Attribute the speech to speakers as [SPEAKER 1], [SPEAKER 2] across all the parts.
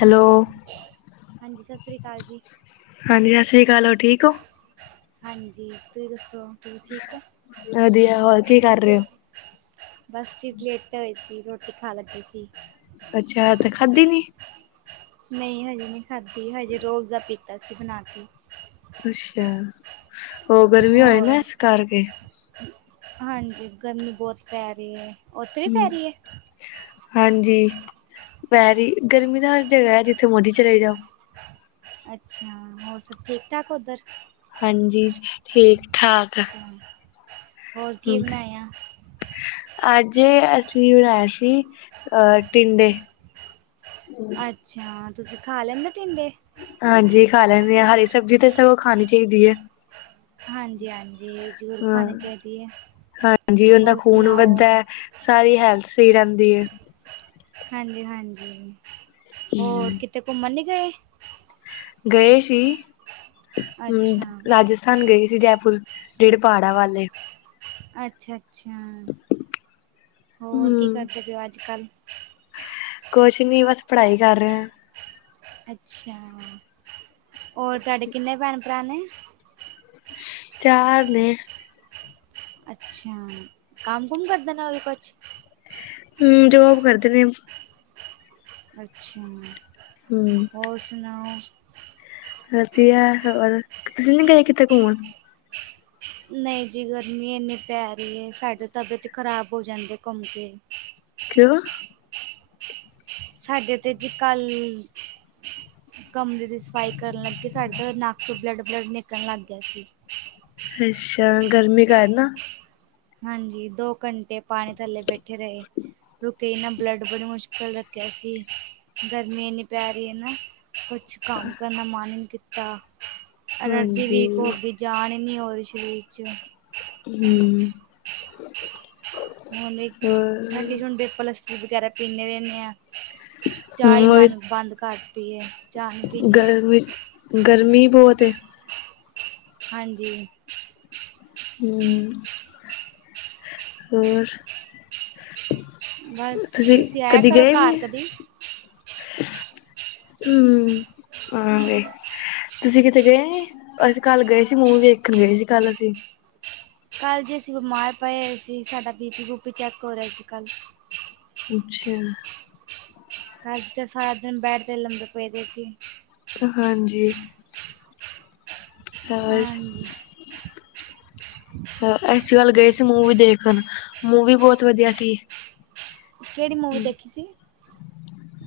[SPEAKER 1] Hello,
[SPEAKER 2] ਹਾਂਜੀ, ਸਤਿ ਸ੍ਰੀ ਅਕਾਲ ਜੀ।
[SPEAKER 1] ਹਾਂਜੀ, ਸਤਿ ਸ਼੍ਰੀ ਅਕਾਲ ਹੋ ਠੀਕ ਓ?
[SPEAKER 2] ਹਾਂਜੀ। ਤੁਹੀ ਦੱਸੋ ਤੁਹੀ ਠੀਕ ਓ?
[SPEAKER 1] ਵਧੀਆ, ਹੋਰ ਕੀ ਕਰ ਰਹੇ ਹੋ?
[SPEAKER 2] ਬਸ ਫਿਰ ਲੇਟੇ ਹੋਏ ਸੀ ਰੋਟੀ ਖਾਣ ਲੱਗੇ ਸੀ।
[SPEAKER 1] ਅੱਛਾ। ਤੇ ਖਾਧੀ ਨੀ।
[SPEAKER 2] ਨਹੀਂ ਹਜੇ ਨਹੀਂ ਖਾਧੀ, ਹਜੇ ਰੋਜ਼ਆਬਜਾ ਪੀਤਾ ਸੀ ਬਣਾ ਕੇ।
[SPEAKER 1] ਅੱਛਾ। ਓ ਗਰਮੀ ਹੋ ਰਹੀ
[SPEAKER 2] ਹੋਰ
[SPEAKER 1] ਨਾ ਇਸ ਕਰਕੇ।
[SPEAKER 2] ਹਾਂਜੀ ਗਰਮੀ ਬਹੁਤ ਪੈ ਰਹੀ ਹੈ, ਓਥੇ ਵੀ
[SPEAKER 1] ਹਮ
[SPEAKER 2] ਪੈ ਰਹੀ ਹੈ।
[SPEAKER 1] ਹਾਂਜੀ। ਪੈ ਰਹੀ ਗਰਮੀ ਤਾਂ ਹਰ ਜਗ੍ਹਾ ਹੈ ਜਿੱਥੇ ਮਰਜੀ ਚਲੇ ਜਾਓ।
[SPEAKER 2] ਅੱਛਾ। ਹੋਰ ਠੀਕ -ਠਾਕ ਉੱਧਰ।
[SPEAKER 1] ਹਾਂਜੀ। ਠੀਕ- ਠਾਕ।
[SPEAKER 2] ਅੱਛਾ ਹੋਰ ਕੀ
[SPEAKER 1] ਹਮ
[SPEAKER 2] ਬਣਾਇਆ?
[SPEAKER 1] ਅੱਜ ਅਸੀਂ ਬਣਾਇਆ ਸੀ ਅਹ ਟਿੰਡੇ।
[SPEAKER 2] ਅੱਛਾ। ਤੁਸੀਂ ਖਾ ਲੈਂਦੇ ਟਿੰਡੇ।
[SPEAKER 1] ਹਾਂਜੀ ਖਾ ਲੈਂਦੇ ਆ, ਹਰੀ ਸਬਜ਼ੀ ਤੇ ਸਗੋਂ ਖਾਣੀ ਚਾਹੀਦੀ ਹੈ।
[SPEAKER 2] ਹਾਂਜੀ- ਹਾਂਜੀ। ਜ਼ਰੂਰ
[SPEAKER 1] ਹਾਂ
[SPEAKER 2] ਖਾਣੀ ਚਾਹੀਦੀ ਹੈ
[SPEAKER 1] ਹਾਂਜੀ ਉਹਦਾ
[SPEAKER 2] ਹੋਰ
[SPEAKER 1] ਖੂਨ
[SPEAKER 2] ਸੁਣਾਓ?
[SPEAKER 1] ਵੱਧਦਾ ਹੈ ਸਾਰੀ ਹੈਲਥ ਸਹੀ ਰਹਿੰਦੀ ਏ।
[SPEAKER 2] ਹਾਂਜੀ- ਹਾਂਜੀ, ਹੋਰ ਕਿਤੇ ਘੁੰਮਣ ਨੀ ਗਏ?
[SPEAKER 1] ਗਏ ਸੀ।
[SPEAKER 2] ਅੱਛਾ
[SPEAKER 1] ਹ ਰਾਜ ਸਥਾਨ ਗਏ ਸੀ ਜੈਪੁਰ, ਜਿਹੜੇ ਪਹਾੜਾਂ ਵਲ਼ ਏ।
[SPEAKER 2] ਅੱਛਾ- ਅੱਛਾ। ਹੋਰ ਕੀ
[SPEAKER 1] ਹਮ
[SPEAKER 2] ਕਰਦੇ ਪਏ ਓ ਅੱਜ ਕੱਲ? [inaudible]
[SPEAKER 1] ਕੁਛ ਨੀ ਬਸ, ਪੜ੍ਹਾਈ ਕਰ ਰਹੇ ਆਂ।
[SPEAKER 2] ਅੱਛਾ, ਹੋਰ ਤੁਹਾਡੇ ਕਿੰਨੇ ਭੈਣ-ਭਰਾ ਨੇ?
[SPEAKER 1] ਚਾਰ ਨੇ।
[SPEAKER 2] ਅੱਛਾ, ਕੰਮ-ਕੁਮ ਕਰਦੇ ਨੇ, ਉਹ ਵੀ ਕੁਛ?
[SPEAKER 1] ਹੂੰ, ਜੋਬ ਕਰਦੇ ਨੇ।
[SPEAKER 2] ਅੱਛਾ,
[SPEAKER 1] ਹਮ
[SPEAKER 2] ਹੋਰ ਸੁਣਾਓ?
[SPEAKER 1] ਵਧੀਆ ਹੋਰ, ਤੁਸੀਂ ਨੀ ਗਏ ਕਿਤੇ ਘੁੰਮਣ?
[SPEAKER 2] ਨਹੀਂ ਜੀ ਗਰਮੀ ਇੰਨੀ ਪੈ ਰਹੀ ਏ, ਸਾਡੇ ਤਬੀਅਤ ਖ਼ਰਾਬ ਹੋ ਜਾਂਦੇ ਘੁੰਮਕੇ।
[SPEAKER 1] ਕਿਉਂ?
[SPEAKER 2] ਸਾਡੇ ਤੇ ਜੀ ਕੱਲ- ਕਮਰੇ ਦੀ ਸਫਾਈ ਕਰਨ ਲੱਗੀ ਸਾਡੇ ਘਰ, ਨੱਕ'ਚ ਬਲੱਡ-ਬਲੱਡ ਨਿਕਲਣ ਲੱਗ ਗਿਆ ਸੀ।
[SPEAKER 1] ਅੱਛਾ, ਗਰਮੀ ਕਾਰਨ ਨਾ?
[SPEAKER 2] ਹਾਂਜੀ, ਦੋ ਘੰਟੇ ਪਾਣੀ ਥੱਲੇ ਬੈਠੇ ਰਹੇ, ਰੁ ਕੇ ਈ ਨਾ ਬਲੱਡ, ਬੜੀ ਮੁਸ਼ਕਲ ਰੱਕਿਆ ਸੀ, ਗਰਮੀ ਏਨੀ ਪੈ ਰੀ ਏ ਨਾ। ਕੁਛ ਕੰਮ ਕਰਨ ਦਾ ਮਨ ਨੀ ਕੀਤਾ, ਅਲਰਜੀ ਵੀ ਇੱਕ
[SPEAKER 1] ਹਾਂਜੀ
[SPEAKER 2] ਹੋਗੀ। ਜਾਣ ਈ ‌ਨੀ ਹੋਰੀ, ਸ਼ਰੀਰ'ਚ।
[SPEAKER 1] ਹੂੰ।
[SPEAKER 2] ਹੁਨ ਇੱਕ,
[SPEAKER 1] ਹੋਰ
[SPEAKER 2] ਠੰਡੀ-ਠੰਡੀ ਅਪਾ ਲੱਸੀ ਵਗੈਰਾ ਪੀਂਨੇ ਰੇਂਨੇ ਆ। ਚਾਯ
[SPEAKER 1] ਹਮ
[SPEAKER 2] ਮਾਨ ਬਾਂਦ ਕਾਰਤੀ ਏ, ਚਾ ਨੀ ਪੀਨੀ।
[SPEAKER 1] ਫਿਰ ਵਿਚ ਗਰਮੀ ਬੋਤ ਏ।
[SPEAKER 2] ਹਾਂਜੀ।
[SPEAKER 1] ਹੂੰ, ਹੋਰ?
[SPEAKER 2] ਬਸ, ਤੁਸੀਂ ਆਇਆ ਕਰੋ, ਘਰ ਕਦੀ?
[SPEAKER 1] ਹੂੰ, ਆਵਾਂਗੇ। ਤੁਸੀਂ ਕਿਤੇ ਗਏ? ਅਸੀਂ ਕੱਲ ਗਏ ਸੀ ਮੂੰਵੀ ਵੇਖਣ ਗਏ ਸੀ ਕੱਲ ਅਸੀਂ।
[SPEAKER 2] ਕੱਲ੍ਹ ਜੇ ਅਸੀਂ ਬਿਮਾਰ ਪਏ ਹੋਏ ਸੀ, ਸਾਡਾ ਬੀਪੀ- ਬੂਪੀ ਚੈੱਕ ਹੋਰਿਆ ਸੀ ਕੱਲ।
[SPEAKER 1] ਅੱਛਾ।
[SPEAKER 2] ਕਾਲ ਤੇ ਸਾਰਾ ਦਿਨ ਬੈਡ ਤੇ ਲੰਬੇ ਪਏ ਰੇ ਸੀ।
[SPEAKER 1] ਹਾਂਜੀ। ਹੋਰ
[SPEAKER 2] ਆਂਜੀ।
[SPEAKER 1] ਅਸੀ ਕਲ ਗਏ ਸੀ ਮੂਵੀ ਦੇਖਣ, ਮੂਵੀ ਬੋਤ ਵਧੀਆ ਸੀ।
[SPEAKER 2] ਕੇੜੀ ਮੁੂਵੀ ਦੇਖੀ ਸੀ?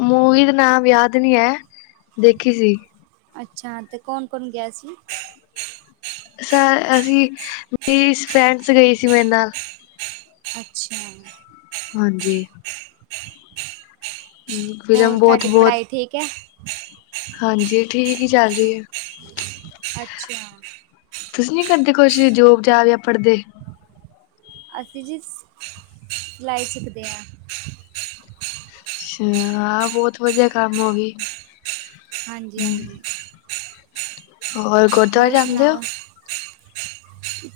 [SPEAKER 1] ਮੂਵੀ ਦਾ ਨਾਮ ਯਾਦ ਨੀ ਐ, ਦੇਖੀ ਸੀ।
[SPEAKER 2] ਅੱਛਾ, ਤੇ ਕੋਣ-ਕੋਣ ਗਿਆ ਸੀ?
[SPEAKER 1] ਸ, ਅਸੀਂ, ਮੇਰੀ ਫਰੈਂਡਸ ਗਈ ਸੀ ਮੇਰੇ ਨਾਲ।
[SPEAKER 2] ਅੱਛਾ।
[SPEAKER 1] ਹਾਂਜੀ।
[SPEAKER 2] ਹੋਰ,
[SPEAKER 1] ਫਿਲਮ ਬਹੁਤ
[SPEAKER 2] ਤੁਆਡੀ
[SPEAKER 1] ਬਹੁਤ
[SPEAKER 2] ਪੜ੍ਹਾਈ ਠੀਕ ਐ?
[SPEAKER 1] ਹਾਂਜੀ, ਠੀਕ ਈ ਚੱਲਰੀ ਏ।
[SPEAKER 2] ਅੱਛਾ।
[SPEAKER 1] ਤੁਸੀਂ ਨੀ ਕਰਦੇ ਕੁਛ, ਜੋਬ-ਜਾਬ ਯਾ ਪੜ੍ਹਦੇ?
[SPEAKER 2] ਅਸੀਂ ਜੀ, ਸ ਸਲਾਈ ਸਿਖਦੇ ਆ।
[SPEAKER 1] ਅੱਛਾ, ਆਹ ਬਹੁਤ ਵਧੀਆ ਕੰਮ ਓਵੀ।
[SPEAKER 2] ਹਾਂਜੀ ਹਾਂਜੀ
[SPEAKER 1] ਹੋਰ ਗੁਰਦੁਆਰੇ
[SPEAKER 2] ਹੋਰ
[SPEAKER 1] ਜਾਂਦੇ ਔ
[SPEAKER 2] ਸੁਣਾਓ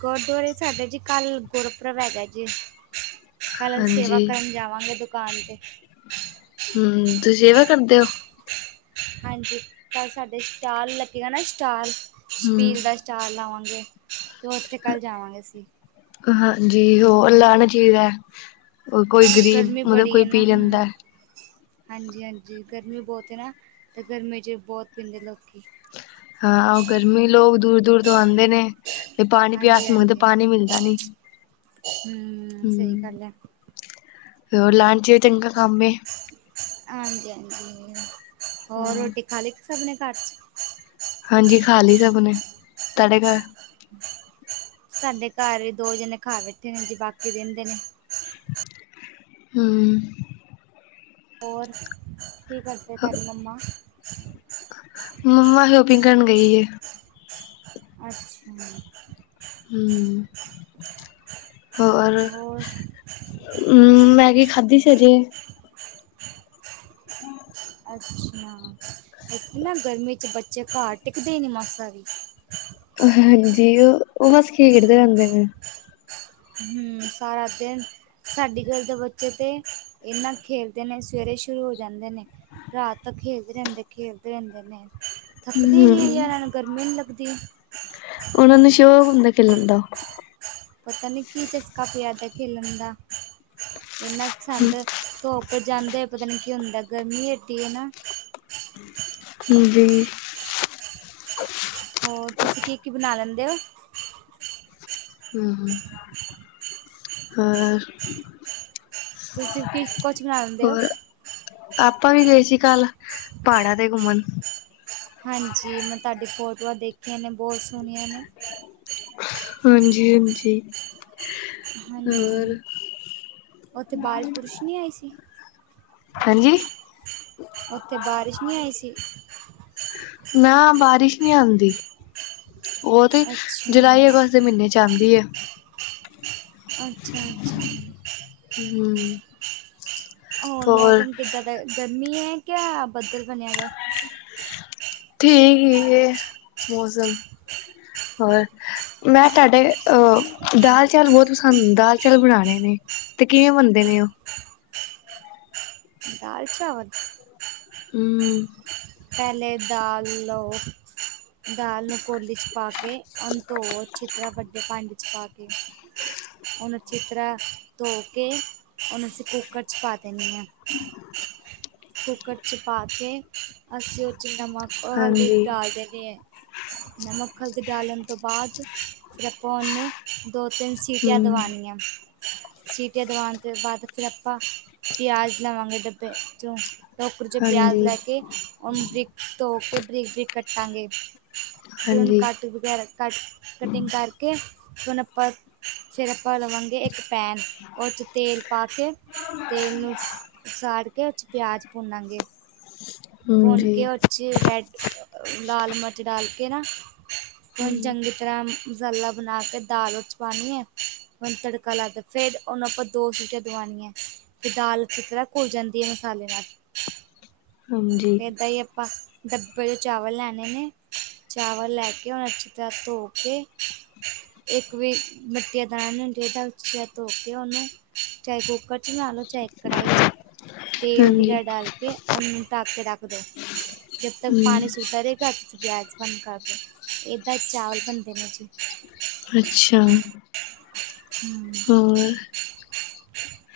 [SPEAKER 2] ਗੁਰਦੁਆਰੇ ਸਾਡੇ ਜੀ ਕਲ ਗੁਰਪੁਰਬ ਹੈਗੇ ਜੀ। ਕੱਲ੍ ਹੁਨ ਸੇਵਾ
[SPEAKER 1] ਹਾਂਜੀ
[SPEAKER 2] ਕਰਨ ਜਾਵਾਂਗੇ ਦੁਕਾਨ 'ਤੇ
[SPEAKER 1] ਹੰ ਤੁਸੀਂ ਸੇਵਾ ਕਰਦੇ ੳ
[SPEAKER 2] ਹਾਂਜੀ ਕਲ ਸਾਡੇ ਸਟਾਲ ਲੱਗੇਗਾ ਨਾ ਸਟਾਲ ਸ਼ਬੀਲ ਦਾ
[SPEAKER 1] ਹੂੰ
[SPEAKER 2] ਸਟਾਲ ਲਾਵਾਂਗੇ ਤੇ ਉੱਥੇ ਕਲ ਜਾਵਾਂਗੇ ਅਸੀ
[SPEAKER 1] ਹਾਂਜੀ ਹੋਰ ਲੈਨਾ ਚਈਦਾ ਉ ਕੋਈ ਗਰੀਬ ਮਤਲਬ ਕੋਈ ਪੀ ਲੈਦਾੰ
[SPEAKER 2] ਹਾਂਜੀ-ਹਾਂਜੀ ਗਰਮੀ ਬੋਤ ਏ ਨਾ ਤੇ ਗਰਮੀ ਚ ਬੋਤ ਪੀਂਦੇ ਲੋਕੀ
[SPEAKER 1] ਹਾਂ ੳ ਗਰਮੀ ਲੋਗ ਦੂਰ-ਦੂਰ ਤੋਂ ਆਂਦੇ ਨੇ ਤੇ ਪਾਨੀ
[SPEAKER 2] ਹਾਂਜੀ
[SPEAKER 1] ਪਿਆਸ ਮੰਗਦੇ
[SPEAKER 2] ਹਾਂਜੀ
[SPEAKER 1] ਪਾਨੀ ਮਿਲਦਾ ਨੀ
[SPEAKER 2] ਹਮ ਸਹੀ
[SPEAKER 1] ਹੁੰ
[SPEAKER 2] ਗੱਲ ਹੈ
[SPEAKER 1] ਹੋਰ ਲਾੲਨ ਚ ਚੰਗਾ ਕਮ ਏ
[SPEAKER 2] ਹਾਂਜੀ-ਹਾਂਜੀ ਹੋਰ ਰੋਟੀ ਖਾ ਲੀ ਕਿ ਸਬਨੇ ਘਰ ਚ
[SPEAKER 1] ਹਾਂਜੀ ਖਾ ਲੀ ਸਭ ਨੇ ਤਾਡੇ ਘਰ
[SPEAKER 2] ਸਾਡੇ ਘਾਰ ਵੀ ਦੋ ਜਣੇ ਖਾ ਬੈਠੇ ਨੇ ਜੀ ਬਾਕੀ ਰੇਂਦੇ ਨੇ
[SPEAKER 1] ਹੰ
[SPEAKER 2] ਰੋਰ ਕੀ ਕਰਦੇ ਤਾਡੀ ਮੰਮਾ
[SPEAKER 1] ਮੰਮਾ ਸ਼ੋਪਿੰਗ ਕਰਨ ਗਈ ਏ
[SPEAKER 2] ਅੱਛਾ
[SPEAKER 1] ਹੰ ਹੋਰ ਹਮ ਮੈਗੀ ਖਾਧੀ ਸੀ ਹਜੇ ਹਮ [unintelligible]
[SPEAKER 2] ਅੱਛਾ ਇਥੇ ਨਾ ਗਰਮੀ ਚ ਬੱਚੇ ਘਰ ਟਿਕਦੇ ਈ ਨਹੀਂ ਮਾਸਾ ਵੀ
[SPEAKER 1] ਹਾਂਜੀ ਉਹ ਉਹ ਬਸ ਖੇਡਦੇ ਰਹਿੰਦੇ ਨੇ
[SPEAKER 2] ਹਮ ਸਾਰਾ ਦਿਨ ਸਾਡੀ ਗਲੀ ਦੇ ਬੱਚੇ ਤਾਂ ਏਨਾਂ ਖੇਲਦੇ ਨੇ ਸਵੇਰੇ ਸ਼ੁਰੂ ਹੋ ਜਾਂਦੇ ਨੇ ਰਾਤ ਤਕ ਖੇਲਦੇ ਰਹਿੰਦੇ ਖੇਲਦੇ ਰਹਿੰਦੇ ਨੇ ਥੱਕਦੇ ਈ ਨਹੀਂ ਹੈ
[SPEAKER 1] ਹੂੰ
[SPEAKER 2] ਯਾਰ ਏਨਾ ਨੁ ਗਰਮੀ ਨਹੀਂ ਲਗਦੀ
[SPEAKER 1] ਉਹਨਾਂ ਨੂੰ ਸ਼ੋਕ ਹੁੰਦਾ ਖੇਲਨ ਦਾ
[SPEAKER 2] ਪਤਾ ਨਹੀਂ ਕੀ ਚਸਕਾ ਪਿਆਦਾ ਖੇਲਣ ਦਾ ਏਨਾ ਕੁ ਸਾਨੁ ਤੇ ਧੋਪ ਪਰ ਜਾੰਦੇ ਪਤਾ ਨੀ ਕੀ ਹੁੰਦਾ ਗਰਮੀ ਏਡੀ ਏ ਨਾ
[SPEAKER 1] ਹਾੰਜੀ
[SPEAKER 2] ਹੋਰ ਤੁਸੀਂ ਕੀ ਕੀ ਬਨਾ ਲੈਂਦੇ ਔ
[SPEAKER 1] ਹਮ ਹੋਰ
[SPEAKER 2] ਤੁਸੀਂ ਕੀ ਕੁਛ ਬਣਾ ਲੈਂਦੇ ਹੋ
[SPEAKER 1] ਹੋਰ ਆਪਾਂ ਵੀ ਗਏ ਸੀ ਕੱਲ ਪਹਾੜਾਂ ਤੇ ਘੁੰਮਣ
[SPEAKER 2] ਹਾਂਜੀ ਮੈਂ ਤਾਡੀ ਫੋਟੋਆਂ ਦੇਖੀਆਂ ਨੇ ਬਹੁਤ ਸੋਹਣੀਆਂ ਨੇ
[SPEAKER 1] ਹਾਂਜੀ-ਹਾਂਜੀ ਹੋਰ
[SPEAKER 2] ਹਾਂਜੀ ਉੱਥੇ ਬਾਰਿਸ਼ ਬੁਰਿਸ਼ ਨਹੀਂ ਆਈ ਸੀ
[SPEAKER 1] ਹਾਂਜੀ
[SPEAKER 2] ਉੱਥੇ ਬਾਰਿਸ਼ ਨੀ ਆਈ ਸੀ
[SPEAKER 1] ਨਾ ਬਾਰਿਸ਼ ਨਹੀ ਆੰਦੀ ਉਹ ਤੇ
[SPEAKER 2] ਅੱਛਾ,
[SPEAKER 1] ਜੁਲਾਈ ਅਗਸਤ ਦੇ ਮਹੀਨੇ ਚ ਆੰਦੀ ਏ
[SPEAKER 2] ਅੱਛਾ-ਅੱਛਾ
[SPEAKER 1] ਹਮ
[SPEAKER 2] ਹੁਣ ਮੌਸਮ ਕਿੱਦਾਂ ਦਾ ਗਰਮੀ ਹੈ ਕਿਆ ਬੱਦਲ ਬਣਿਆ ਵਾ।
[SPEAKER 1] ਠੀਕ ਹੀ ਇਹ ਮੌਸਮ ਹੋਰ। ਮੈਂ ਤੁਹਾਡੇ ਅਹ ਦਾਲ ਚਾਲ ਬਹੁਤ ਪਸੰਦ ਦਾਲ ਚੌਲ ਬਣਾਉਣੇ ਨੇ। ਤੇ ਕਿਵੇਂ ਬਣਦੇ ਨੇ ਉਹ।
[SPEAKER 2] ਦਾਲ ਚਾਵਲ।
[SPEAKER 1] ਹੂ।
[SPEAKER 2] ਪਹਿਲੇ ਦਾਲ ਲਓ ਦਾਲ ਨੂੰ ਕੋਲੀ ਚ ਪਾ ਕੇ ਉਹਨੂੰ ਧੋ ਚੰਗੀ ਤਰਾਂ ਵੱਡੇ ਭਾਂਡੇ ਵਿੱਚ ਪਾ ਕੇ ਉਹਨੂੰ ਅੱਛੀ ਤਰਾਂ ਧੋ ਕੇ ਹੁਣ ਅਸੀਂ ਕੁੱਕਰ ਚ ਪਾ ਦੇਣੀ ਆ, ਕੁੱਕਰ ਚ ਪਾਕੇ ਅਸੀਂ ਉਹਦੇ ਚ ਨਮਕ ਹਲਦੀ
[SPEAKER 1] ਹਾਂਜੀ
[SPEAKER 2] ਡਾਲ ਦੇਣੀ ਆ ਨਮਕ ਹਲਦੀ ਡਾਲਣ ਤੋਂ ਬਾਅਦ ਫਿਰ ਆਪਾਂ ਉਹਨੂੰ ਦੋ ਤਿੰਨ ਸਿਟੀਆਂ
[SPEAKER 1] ਹੂੰ
[SPEAKER 2] ਦਵਾਨੀਆਂ ਸਿਟੀਆਂ ਦਵਾਨ ਤੋਂ ਬਾਅਦ ਫਿਰ ਆਪਾਂ ਪਿਆਜ਼ ਲਵਾਂਗੇ ਟੋਕਰੀ ਚ ਪਿਆਜ਼
[SPEAKER 1] ਹਾਂਜੀ,
[SPEAKER 2] ਲੈ ਕੇ ਉਹ ਬਰੀਕ ਧੋ ਕੇ ਬਰੀਕ, ਬਰੀਕ ਕੱਟਾਂਗੇ। ਫਿਰ ਉਹਨੂੰ
[SPEAKER 1] ਹਾਂਜੀ,
[SPEAKER 2] ਕੱਟ ਵਗੈਰਾ ਕਟ ਕਟਿੰਗ ਕਰਕੇ ਸੋ ਅਪਾ ਰੱਪਾ ਲਵਾਂਗੇ ਇੱਕ ਪੈਨ ਉਹਦੇ ਚ ਤੇਲ ਪਾ ਕੇ ਤੇਲ ਨੂੰ ਸਾੜ ਕੇ ਉਹਦੇ ਚ ਪਿਆਜ ਭੁੰਨਾਂਗੇ। ਭੂਨ ਕੇ
[SPEAKER 1] ਹਾਂਜੀ।
[SPEAKER 2] ਚੀ ਰੈਡ ਲਾਲ ਮਿਰਚ ਡਾਲ ਕੇ ਨਾ ਉਹਨੂੰ
[SPEAKER 1] ਹੂੰ।
[SPEAKER 2] ਚੰਗੀ ਤਰ੍ਹਾਂ ਮਸਾਲਾ ਬਣਾ ਕੇ ਦਾਲ ਉਹਦੇ ਚ ਪਾਣੀ ਏ। ਤੜਕਾ ਲਾ ਕੇ ਫਿਰ ਉਹਨਾਂ ਆਪਾ ਦੋ ਸੀਟੀ ਦਵਾਉਣੀਆਂ। ਤੇ ਦਾਲ ਕਿਸ ਤਰ੍ਹਾਂ ਘੁੱਲ ਜਾਂਦੀ ਹੈ ਮਸਾਲੇ ਨਾਲ
[SPEAKER 1] ਹਾਂਜੀ,
[SPEAKER 2] ਫੇਰ ਇਦਾਂ ਆਪਾਂ ਡੱਬੇ ਦੇ ਚਾਵਲ ਲੈਣੇ ਨੇ ਚਾਵਲ ਲੈ ਕੇ ਓਨੂੰ ਅੱਛੀ ਤਰ੍ਹਾਂ ਧੋ ਕੇ [unintelligible] ਇੱਕ ਵੀ ਮਿੱਟੀ ਦਾ [unintelligible] ਚਾਏ ਕੂਕਰ ਚ ਬਨਾਲੋ। ਚਾਏ ਕੜਾਈ ਚ ਤੇਲ
[SPEAKER 1] ਹਾਂਜੀ,
[SPEAKER 2] ਵਗੈਰਾ ਡਾਲ ਕੇ ਓਨੂੰ ਢਕ ਕੇ ਰੱਖ ਦੋ ਜਬ ਤੱਕ
[SPEAKER 1] ਹੂੰ
[SPEAKER 2] ਪਾਣੀ ਸੁਕਦਾ ਏ ਕਰ ਪਿਆਜ਼ [unintelligible] ਏਦਾ ਹੀ ਚਾਵਲ ਬਣਦੇ ਨੇ ਜੀ।
[SPEAKER 1] ਅੱਛਾ।
[SPEAKER 2] ਹੂੰ।
[SPEAKER 1] ਹੋਰ।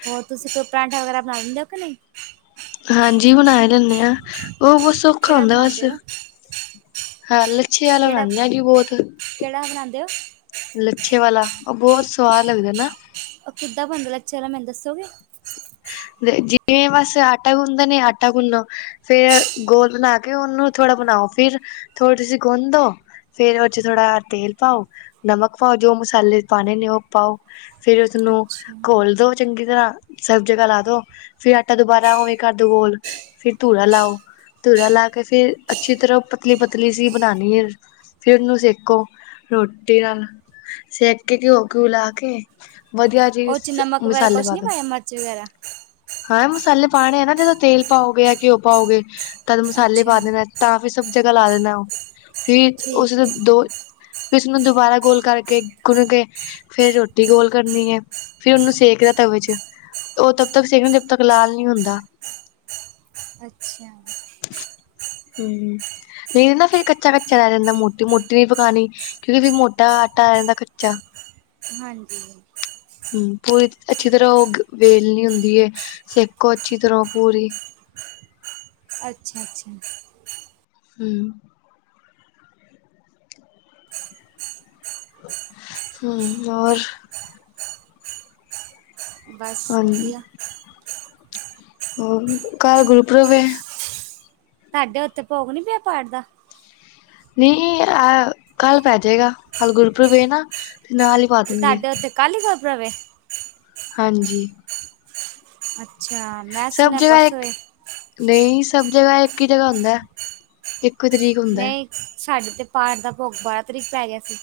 [SPEAKER 2] ਹੋਰ ਤੁਸੀਂ ਕੋਈ ਪਰਾਂਠਾ ਵਗੈਰਾ ਬਣਾ ਦਿੰਦੇ ਹੋ ਕੇ ਨਈ।
[SPEAKER 1] ਹਾਂਜੀ ਬਨਾ ਲੈਂਨੇ ਆ ਓ ਬੋਤ ਸੌਖਾ
[SPEAKER 2] ਕਿਹੜਾ
[SPEAKER 1] ਹੁੰਦਾ ਬਸ
[SPEAKER 2] ਬਣਾਉਂਦੇ ਹੋ
[SPEAKER 1] ਹਾਂ। ਲਛੇ ਅਲਾ
[SPEAKER 2] ਕਿਹੜਾ
[SPEAKER 1] ਬਣਾਣੇ ਆ ਜੀ ਬੋਤ।
[SPEAKER 2] ਕਿਹੜਾ ਬਣਾਉਂਦੇ ਹੋ
[SPEAKER 1] ਲੱਛੇ ਵਾਲਾ ਓ ਬੋਤ ਸਵਾਦ ਲੱਗਦਾ ਨਾ।
[SPEAKER 2] ਓਕਿੱਦਾਂ ਬਣਦਾ ਲੱਛੇ ਵਾਲਾ ਮੈਨੂੰ ਦੱਸੋਗੇ?
[SPEAKER 1] ਤੇ ਜਿਵੇਂ ਬਸ ਆਟਾ ਗੁੰਨਦੇ ਨੇ ਆਟਾ ਗੁੰਨੋ ਫੇਰ ਗੋਲ ਬਣਾ ਕੇ ਓਨੂੰ ਥੋੜ੍ਹਾ ਬਣਾਓ ਫਿਰ ਥੋੜੀ ਸੀ ਗੁੰਦੋ ਫੇਰ ਓਹਦੇ ਚ ਥੋੜਾ ਤੇਲ ਪਾਓ ਨਮਕ ਪਾਓ ਜੋ ਮਸਾਲੇ ਪਾਣੇ ਨੇ ਓ ਪਾਓ ਫਿਰ ਉਸਨੂੰ
[SPEAKER 2] ਅੱਛਾ
[SPEAKER 1] ਘੋਲ ਦੋ ਚੰਗੀ ਤਰ੍ਹਾਂ ਸਬ ਜਗ੍ਹਾ ਲਾ ਦੋ ਫਿਰ ਆਟਾ ਦੁਬਾਰਾ ਓਵੇਂ ਕਰਦੋ ਗੋਲ ਫਿਰ ਤੁੜਾ ਲਾਓ। ਧੂਰਾ ਲਾ ਕੇ ਫੇਰ ਅੱਛੀ ਤਰ੍ਹਾਂ ਪਤਲੀ-ਪਤਲੀ ਸੀ ਬਣਾਣੀ ਐ। ਫਿਰ ਓਨੂੰ ਸੇਕੋ ਰੋਟੀ ਨਾਲ ਸੇਕ ਕੇ ਘਿਓ-ਘਿਓ ਲਾ ਕੇ ਵਧੀਆ ਜੀ
[SPEAKER 2] ਓਦੇ ਚ ਨਮਕ ਵਗੈਰਾ
[SPEAKER 1] ਮਸਾਲੇ
[SPEAKER 2] ਕੁੱਛ
[SPEAKER 1] ਪਾ
[SPEAKER 2] ਨੀ
[SPEAKER 1] ਦੋ
[SPEAKER 2] ਪਾਇਆ ਮਿਰਚ ਵਗੈਰਾ।
[SPEAKER 1] ਹਾਂ ਮਸਾਲੇ ਪਾਣੇ ਆ ਨਾ ਜਦੋਂ ਤੇਲ ਪਾਓਗੇ ਜਾਂ ਘਿਓ ਪਾਓਗੇ ਤਦ ਮਸਾਲੇ ਪਾ
[SPEAKER 2] ਅੱਛਾ
[SPEAKER 1] ਦੇਣਾ ਤਾਂ ਵੀ ਸਭ ਜਗ੍ਹਾ ਲਾ ਦੇਣਾ ਓ ਫੀ
[SPEAKER 2] ਠੀਕ
[SPEAKER 1] ਉਸਦੇ ਦੋ
[SPEAKER 2] ਹੈ
[SPEAKER 1] ਉਸਨੂੰ ਦੁਬਾਰਾ ਗੋਲ ਕਰਕੇ ਗੁਣ ਕੇ ਫੇਰ ਰੋਟੀ ਗੋਲ ਕਰਨੀ ਐ ਫੇਰ ਉਨੂੰ ਸੇਕਦਾ ਤਵੇ ਚ। ਓ [unintelligible] ਤੱਕ ਸਕਣ ਜਬ ਤੱਕ ਲਾਲ ਨੀ ਹੁੰਦਾ।
[SPEAKER 2] ਅੱਛਾ।
[SPEAKER 1] ਹੂੰ ਨਈ [unintelligible] ਫੇਰ ਕੱਚਾ-ਕੱਚਾ ਰੈ ਜਾਂਦਾ ਮੋਟੀ-ਮੋਟੀ ਵੀ ਪਕਾਣੀ। ਕਿਉਂਕਿ ਵੀ ਮੋਟਾ ਆਟਾ ਰੈਂ ਜਾਦਾ ਕੱਚਾ।
[SPEAKER 2] ਹਾਂਜੀ।
[SPEAKER 1] ਹੂੰ ਪੂਰੀ ਅੱਛੀ ਤਰ੍ਹਾਂ ਓ ਗ ਵੇਲਣੀ ਹੁੰਦੀ ਏ ਸੇਕੋ ਅੱਛੀ ਤਰ੍ਹਾਂ ਪੂਰੀ।
[SPEAKER 2] ਅੱਛਾ।
[SPEAKER 1] ਹੂੰ। ਹੂੰ ਹੋਰ?
[SPEAKER 2] ਬਸ ਵਧੀਆ।
[SPEAKER 1] ਕਲ ਗੁਰਪੂਰਬ ਏ?
[SPEAKER 2] ਤਾਡੇ ਉੱਥੇ ਭੋਗ ਨੀ ਪਿਆ ਪਾਠ ਦਾ?
[SPEAKER 1] ਨਈ ਆ ਕੱਲ੍ਹ ਪੈ ਜੇਗਾ ਕੱਲ੍ਹ ਗੁਰਪੁਰਬ ਏ ਨਾ ਤੇ ਨਾਲ ਈ
[SPEAKER 2] ਤੇ ਤਾਡੇ ਉੱਥੇ ਕਲ ਈ ਗੁਰਪਰਬ ਏ?
[SPEAKER 1] ਹਾਂਜੀ।
[SPEAKER 2] ਅੱਛਾ। ਮੈਂ
[SPEAKER 1] ਸਭ
[SPEAKER 2] ਸੁਣਿਆ
[SPEAKER 1] ਜਗ੍ਹਾ
[SPEAKER 2] ਪਰਸੋਂ
[SPEAKER 1] ਇੱਕ
[SPEAKER 2] ਹੈ
[SPEAKER 1] ਨਈ ਸਭ ਜਗ੍ਹਾ ਇੱਕ ਹੀ ਜਗ੍ਹਾ ਹੁੰਦੈ। ਇੱਕ ਤਰੀਕ ਹੁੰਦੈ।
[SPEAKER 2] ਨਹੀਂ ਸਾਡੇ ਤੇ ਪਾਠ ਦਾ ਭੋਗ ਬਾਰਾਂ ਤਰੀਕ ਪੈ ਗਿਆ ਸੀ।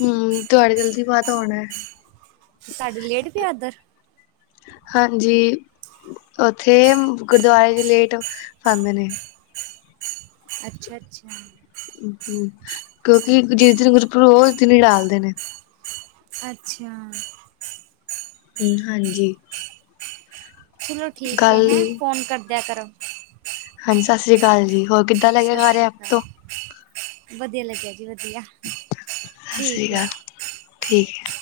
[SPEAKER 1] ਹੂੰ ਤੁਹਾਡੇ ਜਲਦੀ ਪਾਤਾ ਹੋਣਾ।
[SPEAKER 2] ਸਾਡੀ ਲੇਟ ਪਿਆ ਇਦਰ
[SPEAKER 1] ਹਾਂਜੀ। ਹਾਜੀ ਓਥੇ ਗੁਰਦੁਆਰੇ ਦੀ ਲੇਟ ਪਾਦੇ ਨੇ।
[SPEAKER 2] ਅੱਛਾ-ਅੱਛਾ
[SPEAKER 1] ਹਾ ਕਿਉਂਕਿ ਜਿਸ ਦਿਨ ਗੁਰਪੁਰੂ ਉਸ ਦਿਨ ਹੀ ਡਾਲਦੇ ਨੇ।
[SPEAKER 2] ਅੱਛਾ।
[SPEAKER 1] ਹਾਂਜੀ।
[SPEAKER 2] ਚਲੋ ਠੀਕ ਹੈ,
[SPEAKER 1] ਗੱਲ
[SPEAKER 2] ਹੈਂ ਫ਼ੋਨ ਕਰਦਿਆਂ ਕਰੋ।
[SPEAKER 1] ਹਾਂਜੀ, ਸਤਿ ਸ੍ਰੀ ਅਕਾਲ ਜੀ ਹੋਰ ਕਿ।
[SPEAKER 2] ਹਾਜੀ ਸਤਿ ਸ਼੍ਰੀ ਅਕਾਲ ਜੀ, ਵਧੀਆ ਲੱਗਿਆ ਜੀ, ਵਧੀਆ।
[SPEAKER 1] ਸਤਿ ਸ਼੍ਰੀ
[SPEAKER 2] ਠੀਕ ਹੈ
[SPEAKER 1] ਅਕਾਲ ਜੀ, ਠੀਕ ਹੈ।